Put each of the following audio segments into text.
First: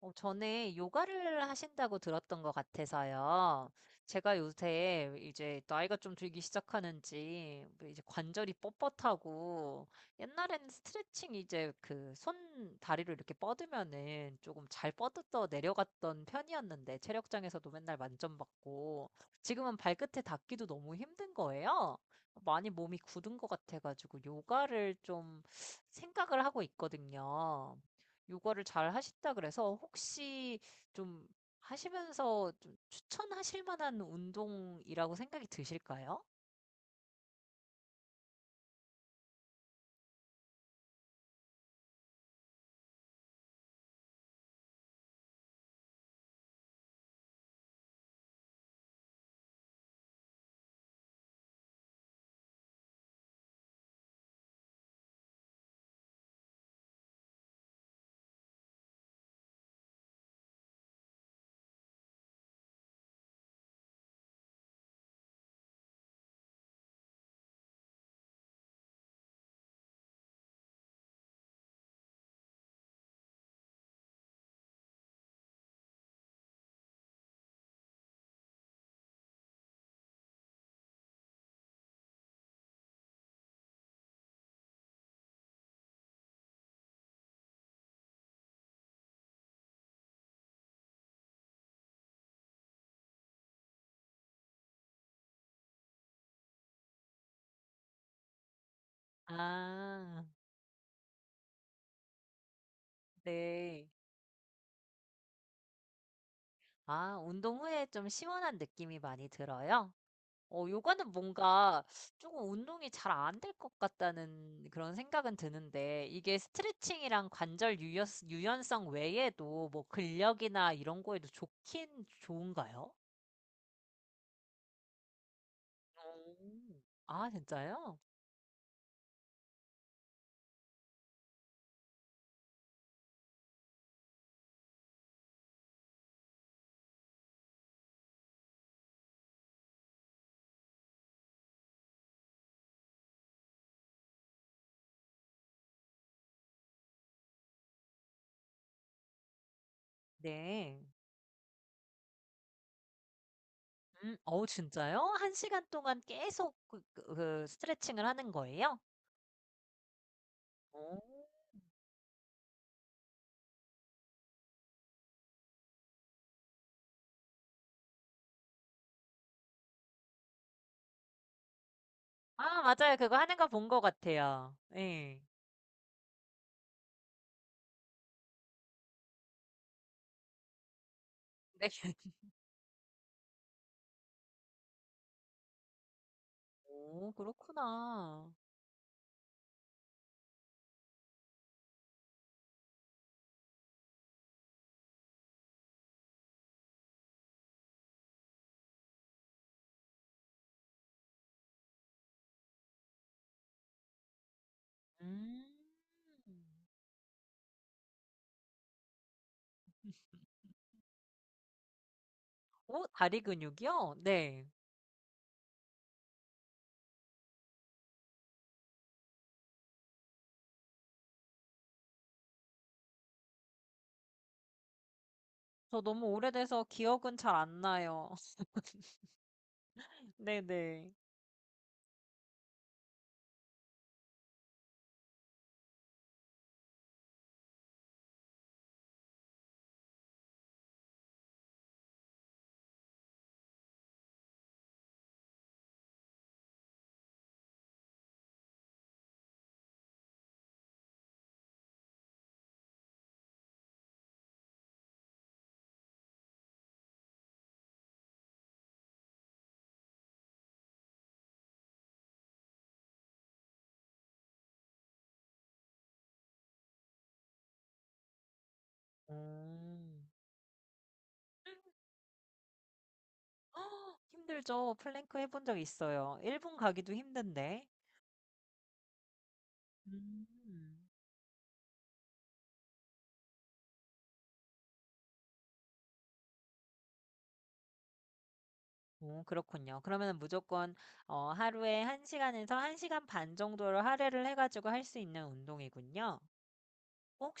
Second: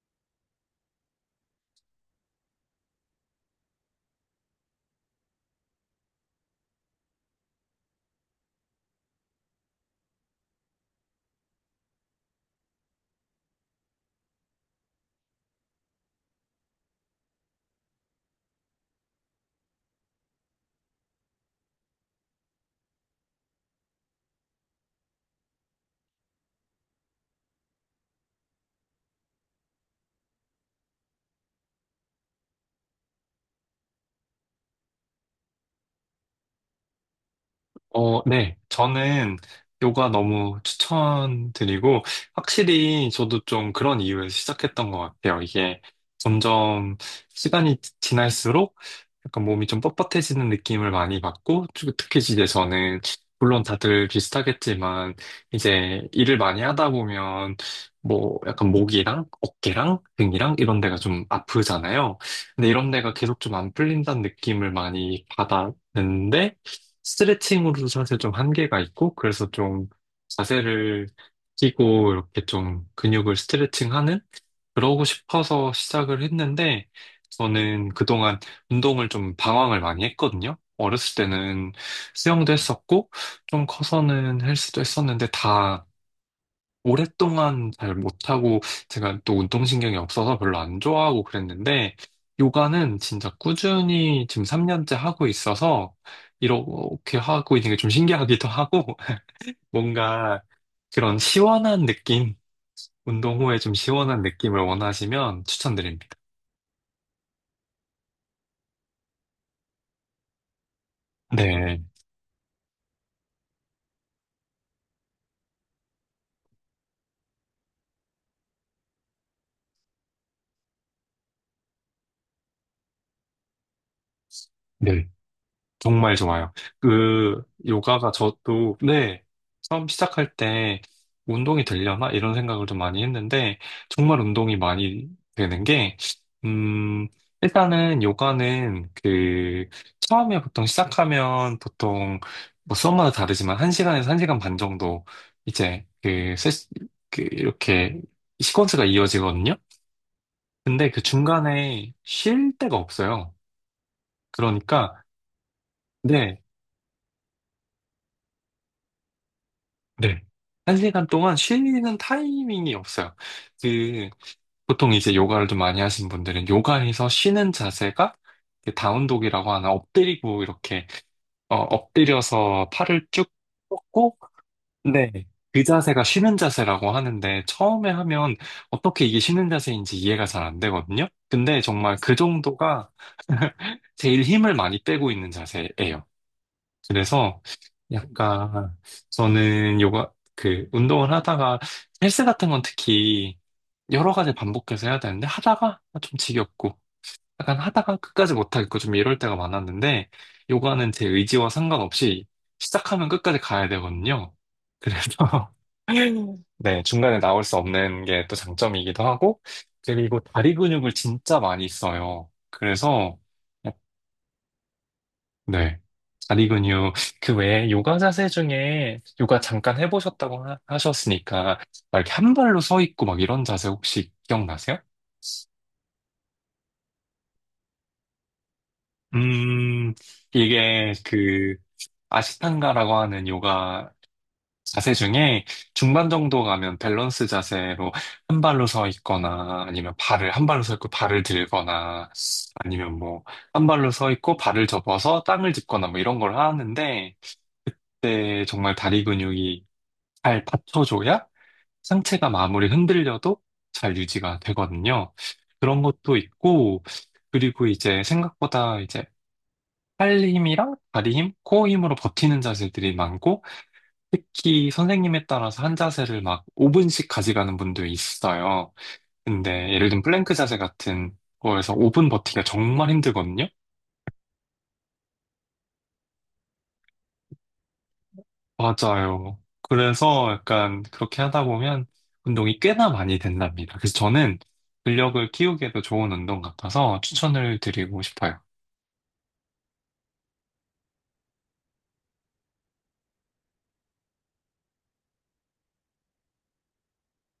전에 요가를 하신다고 들었던 것 같아서요. 제가 요새 이제 나이가 좀 들기 시작하는지 뭐 이제 관절이 뻣뻣하고 옛날에는 스트레칭 이제 그 손 다리를 이렇게 뻗으면은 조금 잘 뻗어 내려갔던 편이었는데 체력장에서도 맨날 만점 받고 지금은 발끝에 닿기도 너무 힘든 거예요. 많이 몸이 굳은 것 같아가지고 요가를 좀 생각을 하고 있거든요. 요가를 잘 하신다 그래서 혹시 좀 하시면서 좀 추천하실 만한 운동이라고 생각이 드실까요? 네. 저는 요가 너무 추천드리고, 확실히 저도 좀 그런 이유에서 시작했던 것 같아요. 이게 점점 시간이 지날수록 약간 몸이 좀 뻣뻣해지는 느낌을 많이 받고, 특히 이제 저는, 물론 다들 비슷하겠지만, 이제 일을 많이 하다 보면, 뭐 약간 목이랑 어깨랑 등이랑 이런 데가 좀 아프잖아요. 근데 이런 데가 계속 좀 안 풀린다는 느낌을 많이 받았는데, 스트레칭으로도 사실 좀 한계가 있고, 그래서 좀 자세를 끼고 이렇게 좀 근육을 스트레칭하는? 그러고 싶어서 시작을 했는데, 저는 그동안 운동을 좀 방황을 많이 했거든요. 어렸을 때는 수영도 했었고, 좀 커서는 헬스도 했었는데 다 오랫동안 잘 못하고 제가 또 운동신경이 없어서 별로 안 좋아하고 그랬는데 요가는 진짜 꾸준히 지금 3년째 하고 있어서 이렇게 하고 있는 게 좀 신기하기도 하고 아, 뭔가 그런 시원한 느낌, 운동 후에 좀 네. 시원한 느낌을 원하시면 추천드립니다. 아, 운동 후에 좀 시원한 느낌이 많이 들어요? 요가는 네. 뭔가 조금 운동이 잘 안 될 것 같다는 그런 생각은 드는데, 이게 스트레칭이랑 관절 유연성 외에도 뭐 근력이나 이런 거에도 좋긴 좋은가요? 네. 정말 좋아요. 오. 아, 그, 진짜요? 요가가 저도, 네, 처음 시작할 때 운동이 되려나? 이런 생각을 좀 많이 했는데, 정말 운동이 많이 되는 게, 음, 일단은 요가는 그, 처음에 보통 시작하면 보통, 뭐 수업마다 다르지만, 1시간에서 1시간 반 정도, 이제, 그, 세, 그, 이렇게, 시퀀스가 이어지거든요? 네. 근데 그 중간에 쉴 데가 없어요. 음. 어우 진짜요? 그러니까, 1 시간 동안 네. 계속 그 스트레칭을 하는 거예요? 네. 한 오. 시간 동안 쉬는 타이밍이 없어요. 그, 보통 이제 요가를 좀 많이 하신 분들은 요가에서 쉬는 자세가 그 다운독이라고 하나, 엎드리고 이렇게, 어, 아 엎드려서 맞아요. 팔을 그거 쭉 하는 거 본 것 뻗고, 같아요. 네. 예. 그 자세가 쉬는 자세라고 하는데 처음에 하면 어떻게 이게 쉬는 자세인지 이해가 잘 안 되거든요. 근데 네. 정말 그 정도가 제일 힘을 많이 빼고 있는 자세예요. 오 그래서 그렇구나. 약간 저는 요가 그 운동을 하다가 헬스 같은 건 특히 여러 가지 반복해서 해야 되는데 하다가 좀 지겹고 약간 하다가 끝까지 못하겠고 좀 이럴 때가 많았는데 요가는 제 의지와 상관없이 시작하면 끝까지 가야 되거든요. 음. 그래서 네, 중간에 나올 수 없는 게 또 장점이기도 하고 그리고 다리 근육을 진짜 많이 써요. 오, 그래서 다리 근육이요? 네. 네. 다리 근육. 그 외에 요가 자세 중에 요가 잠깐 해보셨다고 하셨으니까 막 이렇게 한 발로 서 있고 막 이런 자세 혹시 기억나세요? 저 너무 오래돼서 기억은 잘 안 나요. 음, 네네. 이게 그 아시탄가라고 하는 요가 자세 중에 중반 정도 가면 밸런스 자세로 한 발로 서 있거나, 아니면 발을 한 발로 서 있고 발을 들거나, 아니면 뭐 한 발로 서 있고 발을 접어서 땅을 짚거나 뭐 이런 걸 하는데 그때 정말 다리 근육이 잘 받쳐줘야 상체가 아무리 흔들려도 잘 유지가 되거든요. 그런 것도 있고, 그리고 이제 생각보다 이제 팔 힘이랑 다리 힘, 코어 힘으로 버티는 자세들이 많고, 특히 선생님에 따라서 한 자세를 막 5분씩 가져가는 분도 있어요. 근데 예를 음. 들면 플랭크 자세 같은 거에서 5분 버티기가 정말 힘들거든요. 힘들죠. 플랭크 해본 적 있어요. 1분 가기도 힘든데. 맞아요. 그래서 음. 약간 그렇게 하다 보면 운동이 꽤나 많이 된답니다. 그래서 저는 근력을 키우기에도 좋은 운동 같아서 추천을 드리고 싶어요. 오 그렇군요. 그러면은 무조건 하루에 1 시간에서 1 시간 반 정도를 할애를 해 가지고 할 수 있는 운동이군요.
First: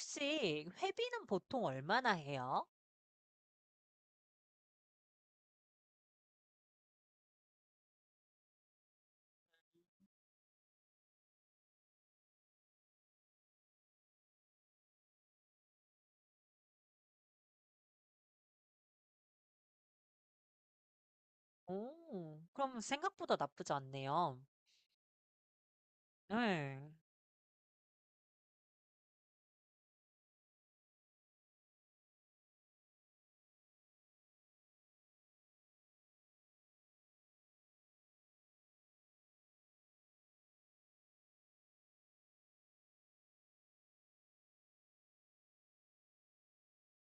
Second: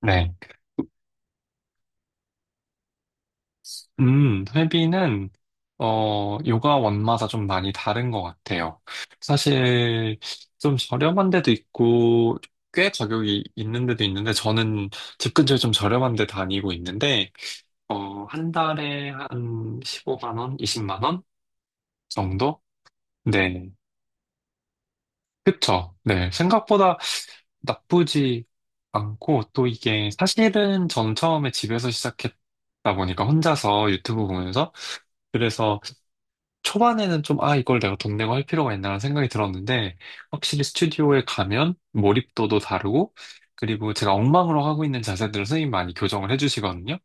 네. 회비는 보통 얼마나 해요? 회비는, 요가 원마다 좀 많이 다른 것 같아요. 사실 좀 저렴한 데도 있고, 꽤 가격이 있는 데도 있는데, 저는 집 근처에 좀 저렴한 데 다니고 있는데, 한 달에 한 15만 원, 20만 원 오 정도? 그럼 생각보다 네. 나쁘지 않네요. 그쵸. 네. 네. 생각보다 나쁘지 않고, 또 이게 사실은 전 처음에 집에서 시작했다 보니까 혼자서 유튜브 보면서, 그래서 초반에는 좀, 아, 이걸 내가 돈 내고 할 필요가 있나라는 생각이 들었는데, 확실히 스튜디오에 가면 몰입도도 다르고, 그리고 제가 엉망으로 하고 있는 자세들을 선생님이 많이 교정을 해주시거든요.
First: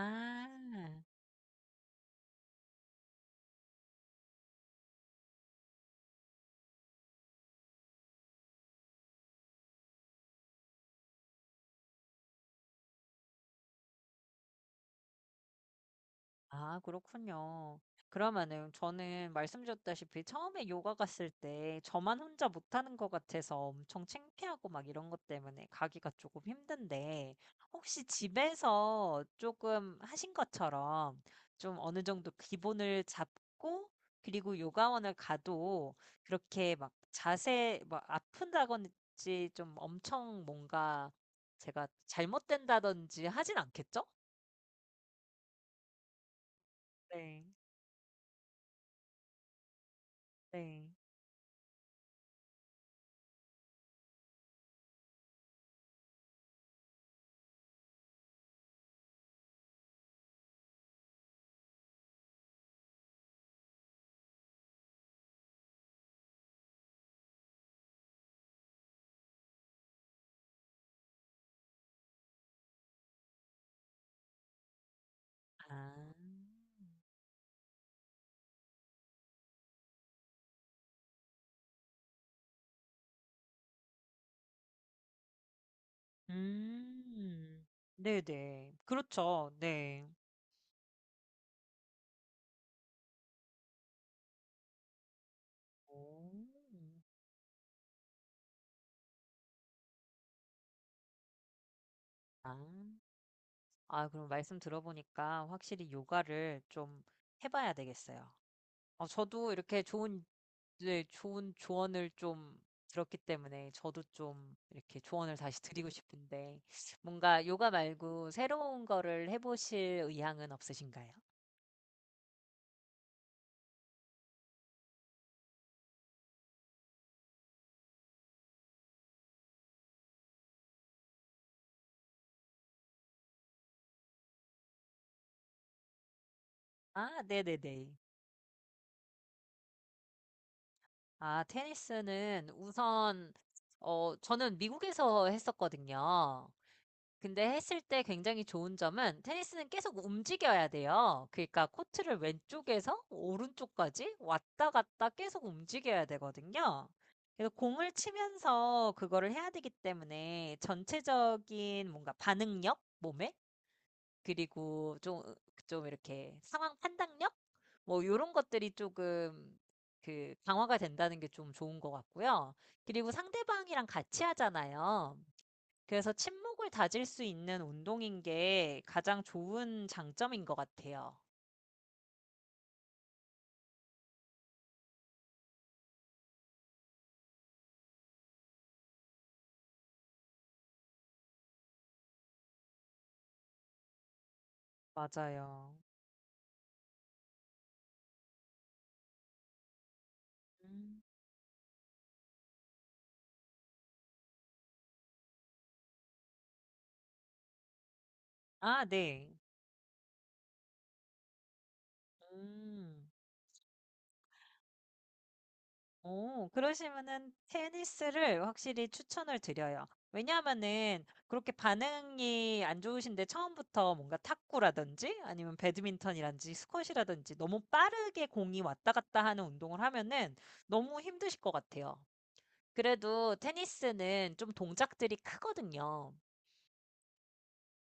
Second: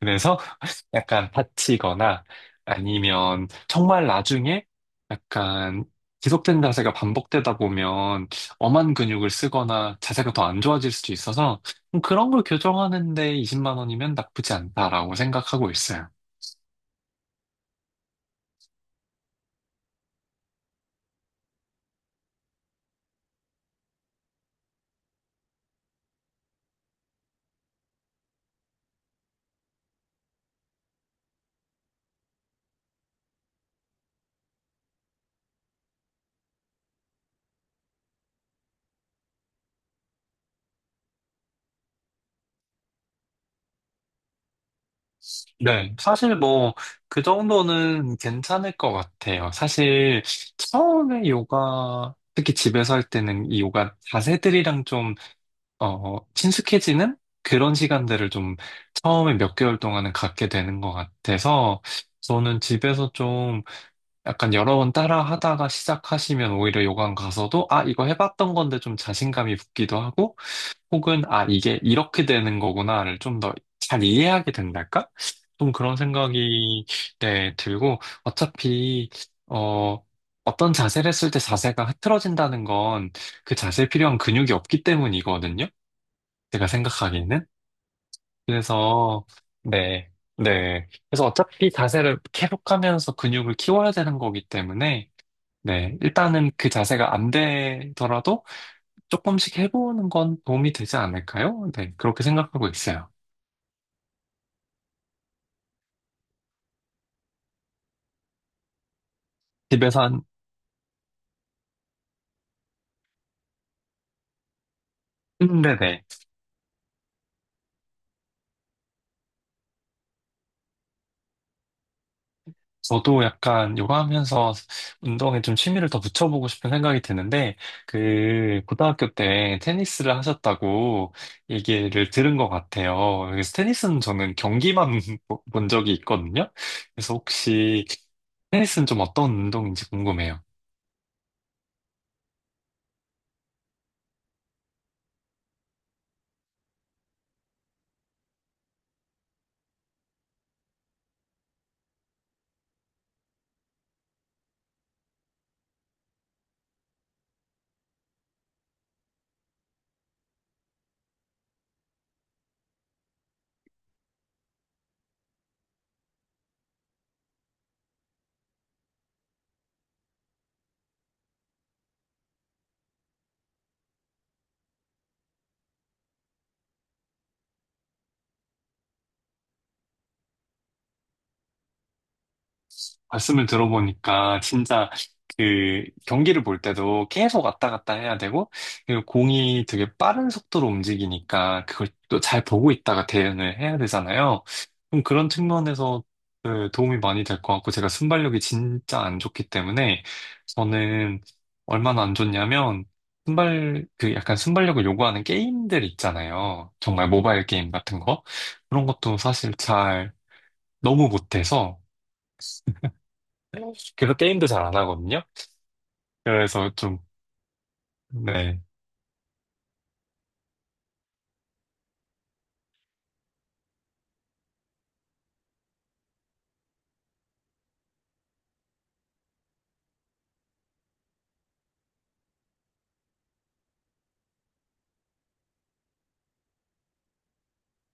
그래서 약간 다치거나 아니면 정말 나중에 약간 지속된 자세가 반복되다 보면 엄한 근육을 쓰거나 자세가 더 안 좋아질 수도 있어서 그런 걸 교정하는데 20만 원이면 나쁘지 않다라고 생각하고 있어요. 아 그렇군요. 그러면은 저는 말씀드렸다시피 처음에 요가 갔을 때 저만 혼자 못하는 것 같아서 엄청 창피하고 막 이런 것 때문에 가기가 조금 힘든데 혹시 집에서 조금 하신 것처럼 좀 어느 정도 기본을 잡고 그리고 요가원을 가도 그렇게 막 자세 막 아픈다든지 좀 엄청 뭔가 제가 잘못된다든지 하진 않겠죠? 네, 사실 뭐 그 네. 정도는 괜찮을 것 같아요. 사실 네. 처음에 요가 특히 집에서 할 때는 이 요가 자세들이랑 좀 친숙해지는 그런 시간들을 좀 처음에 몇 개월 동안은 갖게 되는 것 같아서 저는 집에서 좀 약간 여러 번 따라 하다가 시작하시면 오히려 요강 가서도 아, 이거 해봤던 건데 좀 자신감이 붙기도 하고 혹은 아, 이게 이렇게 되는 거구나를 좀 더 잘 이해하게 된달까? 좀 아. 그런 생각이 네, 들고 어차피 어, 어떤 자세를 했을 때 자세가 흐트러진다는 건 그 자세에 필요한 근육이 없기 때문이거든요. 제가 생각하기는? 음. 네네. 그래서, 그렇죠. 네. 네, 네. 그래서 어차피 자세를 계속 하면서 근육을 키워야 되는 거기 때문에, 오. 네, 일단은 그 자세가 안 되더라도 조금씩 해보는 건 도움이 되지 않을까요? 네, 그렇게 아. 생각하고 있어요. 아 그럼 말씀 들어보니까 확실히 요가를 좀 해 봐야 되겠어요. 저도 이렇게 집에서 한, 좋은 네 좋은 조언을 좀 들었기 때문에 저도 좀 이렇게 조언을 다시 드리고 네네. 싶은데 뭔가 요가 말고 새로운 거를 해 보실 의향은 없으신가요? 저도 약간 요가 하면서 운동에 좀 취미를 더 붙여보고 싶은 생각이 드는데, 그, 고등학교 때 테니스를 하셨다고 얘기를 들은 것 같아요. 그래서 테니스는 저는 경기만 본 적이 있거든요. 그래서 아 혹시 네네네. 테니스는 좀 어떤 운동인지 궁금해요. 아, 테니스는 우선, 저는 미국에서 했었거든요. 근데 했을 때 굉장히 좋은 점은 테니스는 계속 움직여야 돼요. 그러니까 코트를 왼쪽에서 오른쪽까지 왔다 갔다 계속 움직여야 되거든요. 그래서 공을 치면서 그거를 해야 되기 때문에 전체적인 뭔가 반응력? 그리고 좀, 좀 이렇게 상황 판단력? 뭐, 요런 것들이 조금 그 강화가 된다는 게 좀 좋은 것 같고요. 그리고 상대방이랑 같이 하잖아요. 그래서 친목을 다질 수 있는 운동인 게 가장 좋은 장점인 것 같아요. 말씀을 들어보니까 진짜 그 경기를 볼 때도 계속 왔다 갔다 해야 되고 그리고 공이 되게 빠른 속도로 움직이니까 그걸 또 잘 보고 있다가 대응을 해야 되잖아요. 그럼 그런 맞아요. 측면에서 그 도움이 많이 될 것 같고 제가 순발력이 진짜 안 좋기 때문에 음. 저는 얼마나 안 좋냐면 순발 그 약간 순발력을 요구하는 게임들 있잖아요. 정말 모바일 게임 같은 거 아, 그런 것도 네. 사실 잘 너무 못해서 음. 그래서 게임도 잘 안 하거든요. 오 그래서 좀, 그러시면은 테니스를 네. 확실히 추천을 드려요. 왜냐하면은 그렇게 반응이 안 좋으신데 처음부터 뭔가 탁구라든지 아니면 배드민턴이라든지 스쿼시라든지 너무 빠르게 공이 왔다 갔다 하는 운동을 하면은 너무 힘드실 것 같아요. 그래도 테니스는 좀 동작들이 크거든요.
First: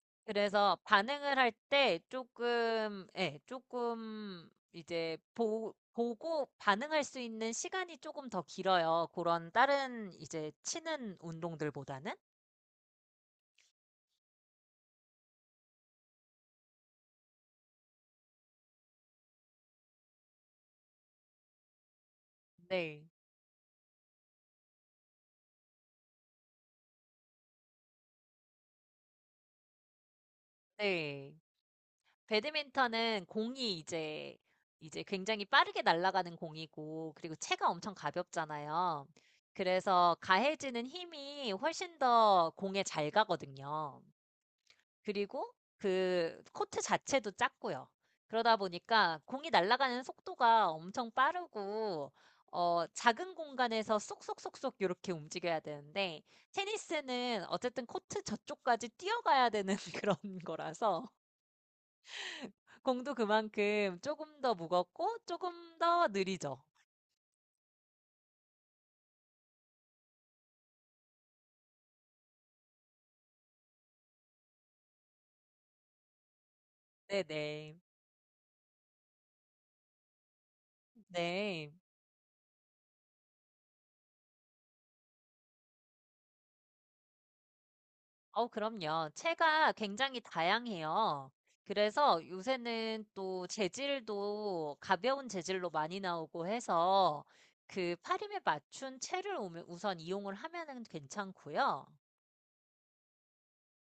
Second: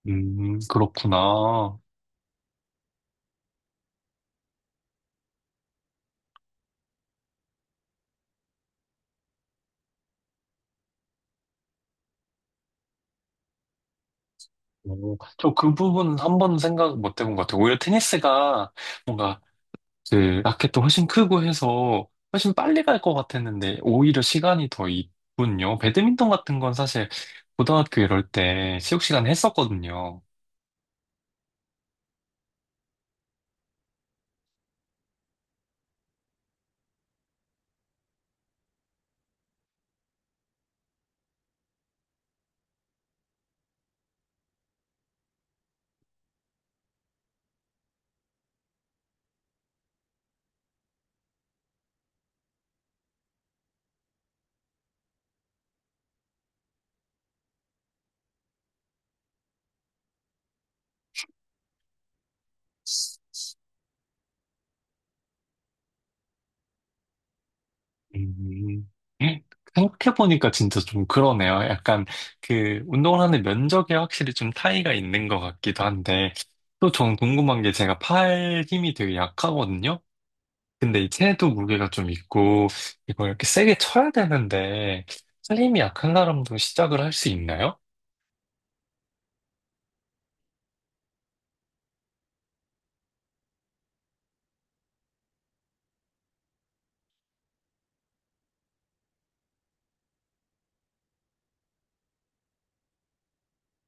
그래서 반응을 할 그렇구나. 때 조금, 예, 조금 이제 보고 반응할 수 있는 시간이 조금 더 길어요. 그런 다른 이제 치는 운동들보다는. 오, 저그 부분은 한 번도 생각 못 해본 것 같아요. 오히려 테니스가 뭔가 그 라켓도 훨씬 크고 해서 훨씬 빨리 갈 네, 것 같았는데 오히려 시간이 더 있군요. 배드민턴 같은 건 사실 고등학교 이럴 때 체육 시간에 했었거든요. 네. 배드민턴은 공이 이제 굉장히 빠르게 날아가는 공이고 그리고 채가 엄청 가볍잖아요. 그래서 가해지는 힘이 훨씬 더 공에 잘 가거든요. 그리고 그 코트 자체도 작고요. 그러다 보니까 공이 날아가는 속도가 엄청 빠르고 작은 공간에서 쏙쏙쏙쏙 이렇게 움직여야 되는데 테니스는 어쨌든 코트 저쪽까지 뛰어가야 되는 그런 거라서 공도 그만큼 조금 더 무겁고 조금 더 느리죠. 음, 생각해보니까 진짜 좀 그러네요. 약간 그 운동을 하는 면적에 확실히 좀 차이가 있는 것 같기도 한데, 또 전 궁금한 게 네네. 제가 팔 힘이 되게 약하거든요? 근데 이 체도 네. 무게가 좀 있고, 이걸 이렇게 세게 쳐야 되는데, 팔 힘이 약한 사람도 시작을 할 수 있나요? 그럼요. 채가 굉장히 다양해요. 그래서 요새는 또 재질도 가벼운 재질로 많이 나오고 해서 그 파림에 맞춘 채를 우선 이용을 하면은 괜찮고요.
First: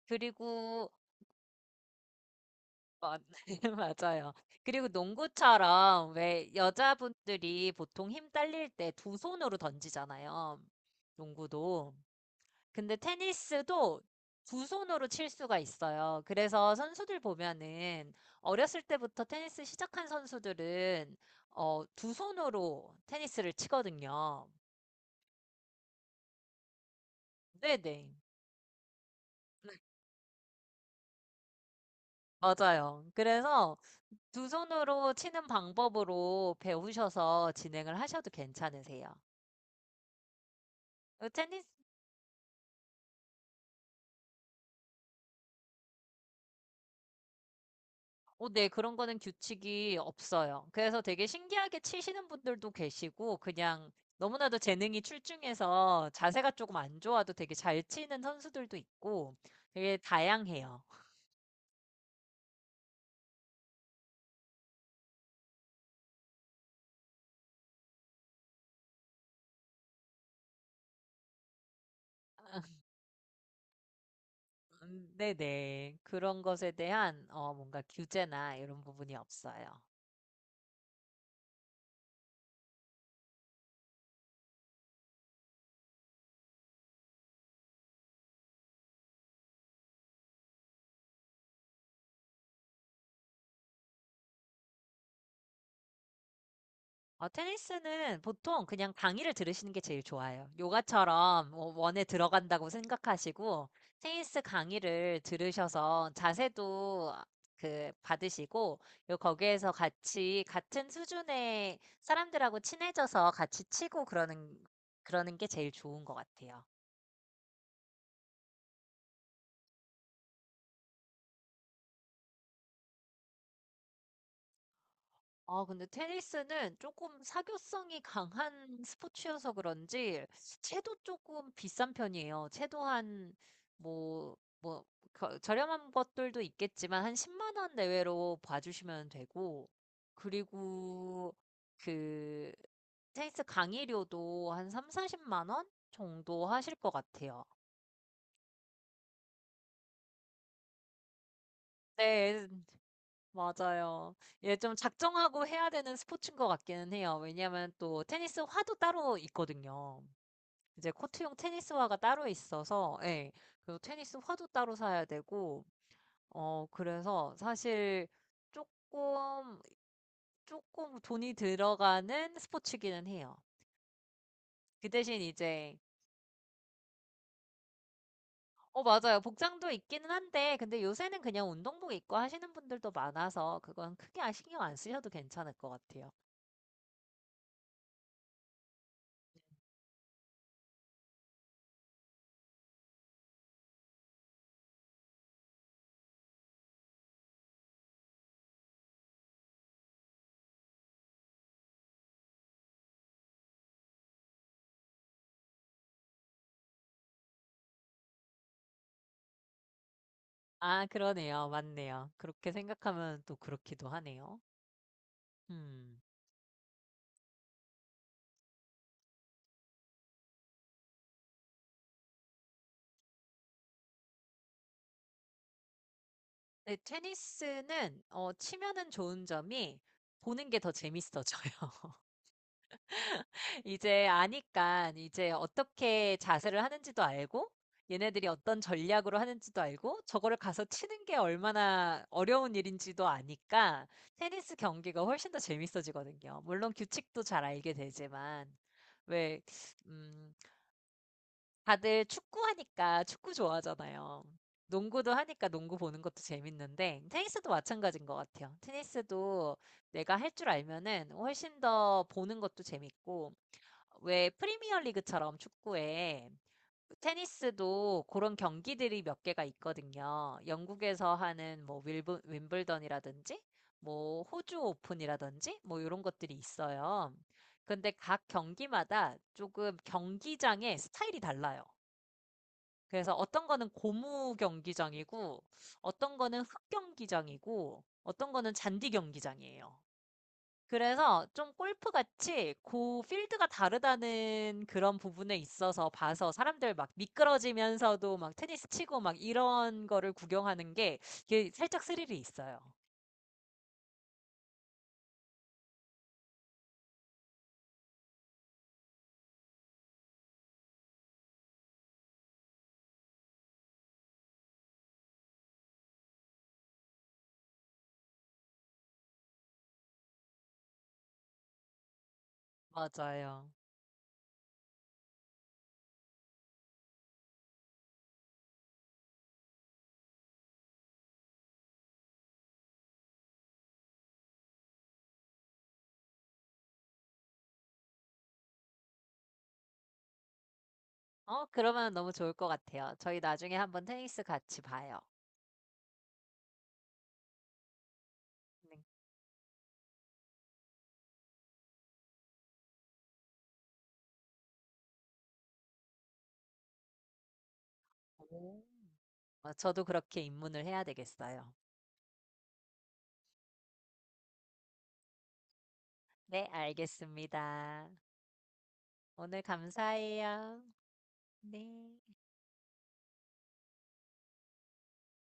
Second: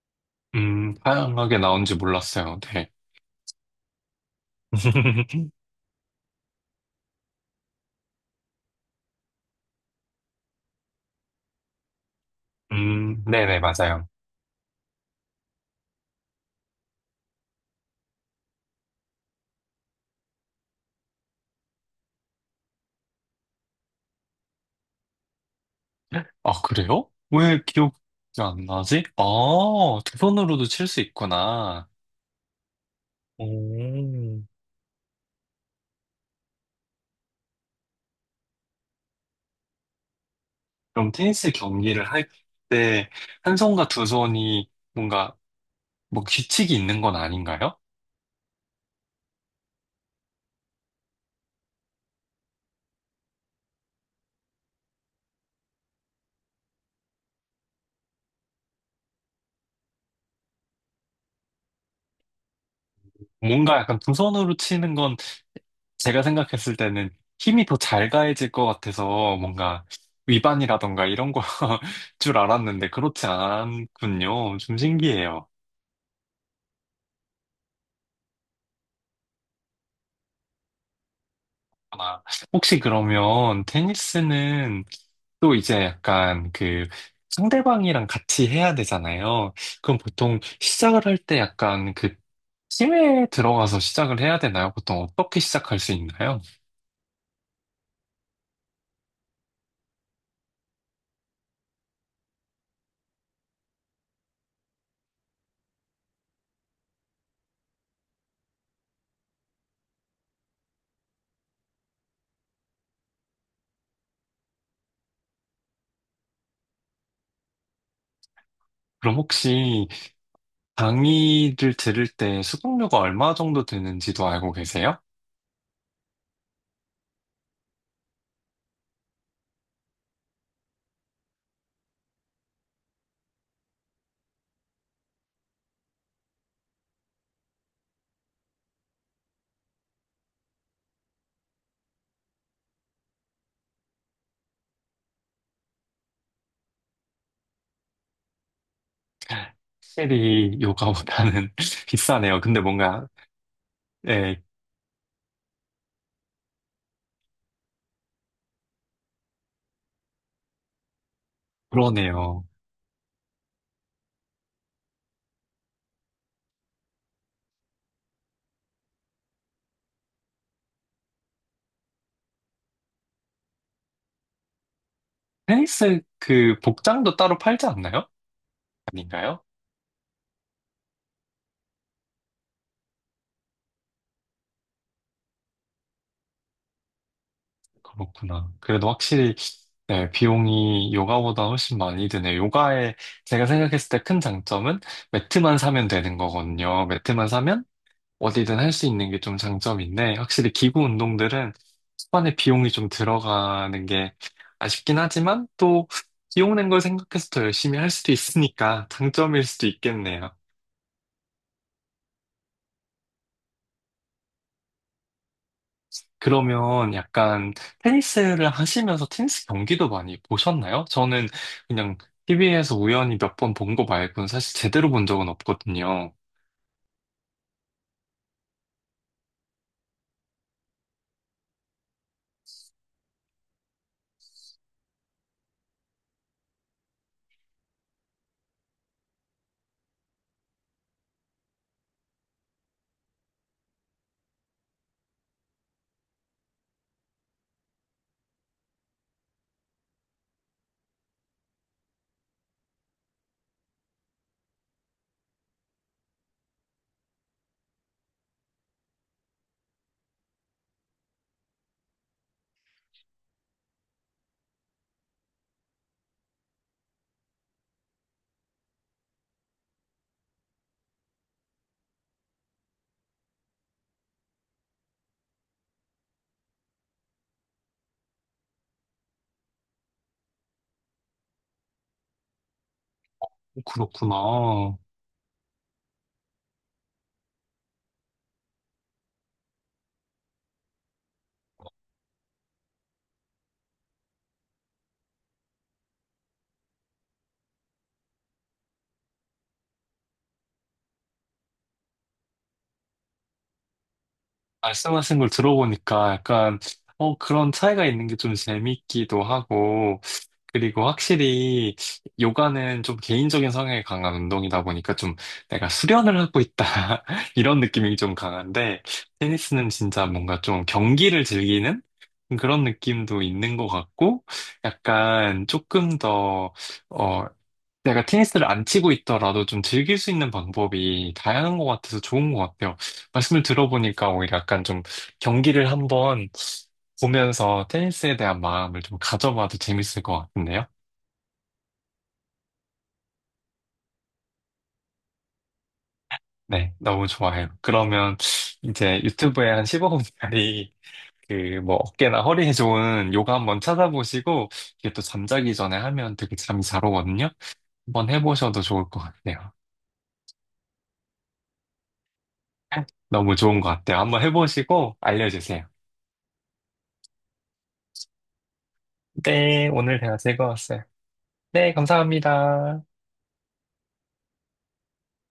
그리고 다양하게 나온지 몰랐어요. 네. 어, 맞아요. 그리고 농구처럼 왜 여자분들이 보통 힘 딸릴 때 두 손으로 던지잖아요. 농구도. 근데 네네, 테니스도 맞아요. 두 손으로 칠 수가 있어요. 그래서 선수들 보면은 어렸을 때부터 테니스 시작한 선수들은 두 손으로 테니스를 치거든요. 아, 그래요? 왜 기억이 네네. 안 나지? 아, 두 손으로도 칠 수 있구나. 맞아요. 그래서 음. 두 손으로 치는 방법으로 배우셔서 진행을 하셔도 괜찮으세요. 그럼 그 테니스 테니스 경기를 할 때, 한 손과 두 손이 뭔가, 뭐 규칙이 있는 건 아닌가요? 어, 네, 그런 거는 규칙이 없어요. 그래서 되게 신기하게 치시는 분들도 계시고, 그냥 너무나도 재능이 출중해서 자세가 조금 안 좋아도 되게 잘 치는 선수들도 있고, 되게 다양해요. 뭔가 약간 두 손으로 치는 건 제가 생각했을 때는 힘이 더 잘 가해질 것 같아서 뭔가 위반이라던가 이런 거 줄 알았는데 그렇지 않군요. 좀 신기해요. 네네. 그런 것에 대한, 뭔가 규제나 이런 부분이 없어요. 아, 혹시 그러면 테니스는 또 이제 약간 그 상대방이랑 같이 해야 되잖아요. 그럼 보통 시작을 할 때 약간 그 팀에 들어가서 시작을 해야 되나요? 보통 어떻게 시작할 수 있나요? 테니스는 보통 그냥 강의를 들으시는 게 제일 좋아요. 요가처럼 뭐 원에 들어간다고 생각하시고, 테니스 강의를 들으셔서 자세도 그 받으시고, 요 거기에서 같이 같은 수준의 사람들하고 친해져서 같이 치고 그러는, 그러는 게 제일 좋은 것 같아요. 그럼 혹시 강의를 들을 때 수강료가 얼마 정도 드는지도 알고 계세요? 아, 근데 테니스는 조금 사교성이 강한 스포츠여서 그런지, 채도 조금 비싼 편이에요. 채도 한, 뭐, 뭐, 저렴한 것들도 있겠지만, 한 10만 원 내외로 봐주시면 되고, 그리고 그, 테니스 강의료도 한 3, 40만 원 정도 하실 것 같아요. 확실히 요가보다는 비싸네요. 네, 근데 뭔가, 맞아요. 예, 예, 좀 작정하고 해야 되는 스포츠인 것 같기는 해요. 왜냐면 또 테니스 화도 따로 있거든요. 이제 코트용 테니스화가 따로 그러네요. 있어서, 예. 그리고 테니스화도 따로 사야 되고, 그래서 사실 조금, 조금 돈이 들어가는 스포츠기는 해요. 그 대신 이제, 테니스 그 복장도 따로 팔지 않나요? 맞아요. 아닌가요? 복장도 있기는 한데, 근데 요새는 그냥 운동복 입고 하시는 분들도 많아서, 그건 크게 신경 안 쓰셔도 괜찮을 것 같아요. 그렇구나. 그래도 확실히 네, 비용이 요가보다 훨씬 많이 드네. 요가에 제가 생각했을 때 큰 장점은 매트만 사면 되는 거거든요. 매트만 사면 어디든 할 수 있는 게 좀 장점인데 확실히 기구 운동들은 초반에 비용이 좀 들어가는 게 아쉽긴 하지만 또 비용 낸 걸 생각해서 더 열심히 할 수도 있으니까 장점일 수도 있겠네요. 아, 그러네요. 맞네요. 그렇게 생각하면 또 그렇기도 하네요. 음. 그러면 약간 테니스를 하시면서 테니스 경기도 많이 보셨나요? 저는 그냥 TV에서 우연히 몇 번 본 거 말고는 사실 제대로 본 적은 없거든요. 네. 테니스는 어 치면은 좋은 점이 보는 게 더 재밌어져요. 이제 아니깐 이제 어떻게 자세를 하는지도 알고 얘네들이 어떤 전략으로 하는지도 알고 저거를 가서 치는 게 얼마나 어려운 일인지도 아니까 테니스 경기가 훨씬 더 재밌어지거든요. 물론 규칙도 잘 알게 되지만 왜음 다들 축구하니까 축구 좋아하잖아요. 농구도 하니까 농구 보는 것도 재밌는데, 테니스도 마찬가지인 것 같아요. 테니스도 내가 할 줄 알면은 훨씬 더 보는 것도 재밌고, 왜 프리미어 리그처럼 축구에 테니스도 그런 경기들이 몇 개가 있거든요. 영국에서 하는 뭐 윈블던이라든지, 뭐 호주 오픈이라든지, 뭐 이런 것들이 있어요. 근데 각 경기마다 조금 경기장의 스타일이 달라요. 그래서 어떤 거는 고무 그렇구나. 경기장이고, 어떤 거는 흙 경기장이고, 어떤 거는 잔디 경기장이에요. 그래서 좀 골프 같이 그 필드가 다르다는 그런 부분에 있어서 봐서 사람들 막 미끄러지면서도 막 테니스 치고 막 이런 거를 구경하는 게 이게 살짝 스릴이 있어요. 말씀하신 걸 들어보니까 약간, 그런 차이가 있는 게 좀 재밌기도 하고, 그리고 확실히 요가는 좀 개인적인 성향이 강한 운동이다 보니까 좀 내가 수련을 하고 있다. 이런 느낌이 좀 강한데, 테니스는 진짜 뭔가 좀 경기를 즐기는 그런 느낌도 맞아요. 있는 것 같고, 약간 조금 더, 어, 내가 테니스를 안 치고 있더라도 좀 즐길 수 있는 방법이 다양한 것 같아서 좋은 것 같아요. 말씀을 들어보니까 오히려 약간 좀 경기를 한번 보면서 테니스에 대한 마음을 좀 가져봐도 재밌을 것 같은데요? 그러면 너무 좋을 것 같아요. 저희 나중에 한번 테니스 같이 봐요. 네, 너무 좋아요. 그러면 네. 이제 유튜브에 한 15분짜리 그 뭐 어깨나 허리에 좋은 요가 한번 찾아보시고 이게 또 잠자기 전에 하면 되게 잠이 잘 오거든요. 한번 오. 해보셔도 좋을 것 같아요. 저도 그렇게 입문을 해야 되겠어요. 너무 좋은 것 같아요. 한번 해보시고 알려주세요. 네, 알겠습니다. 오늘 네, 오늘 대화 감사해요. 즐거웠어요. 네, 네. 감사합니다.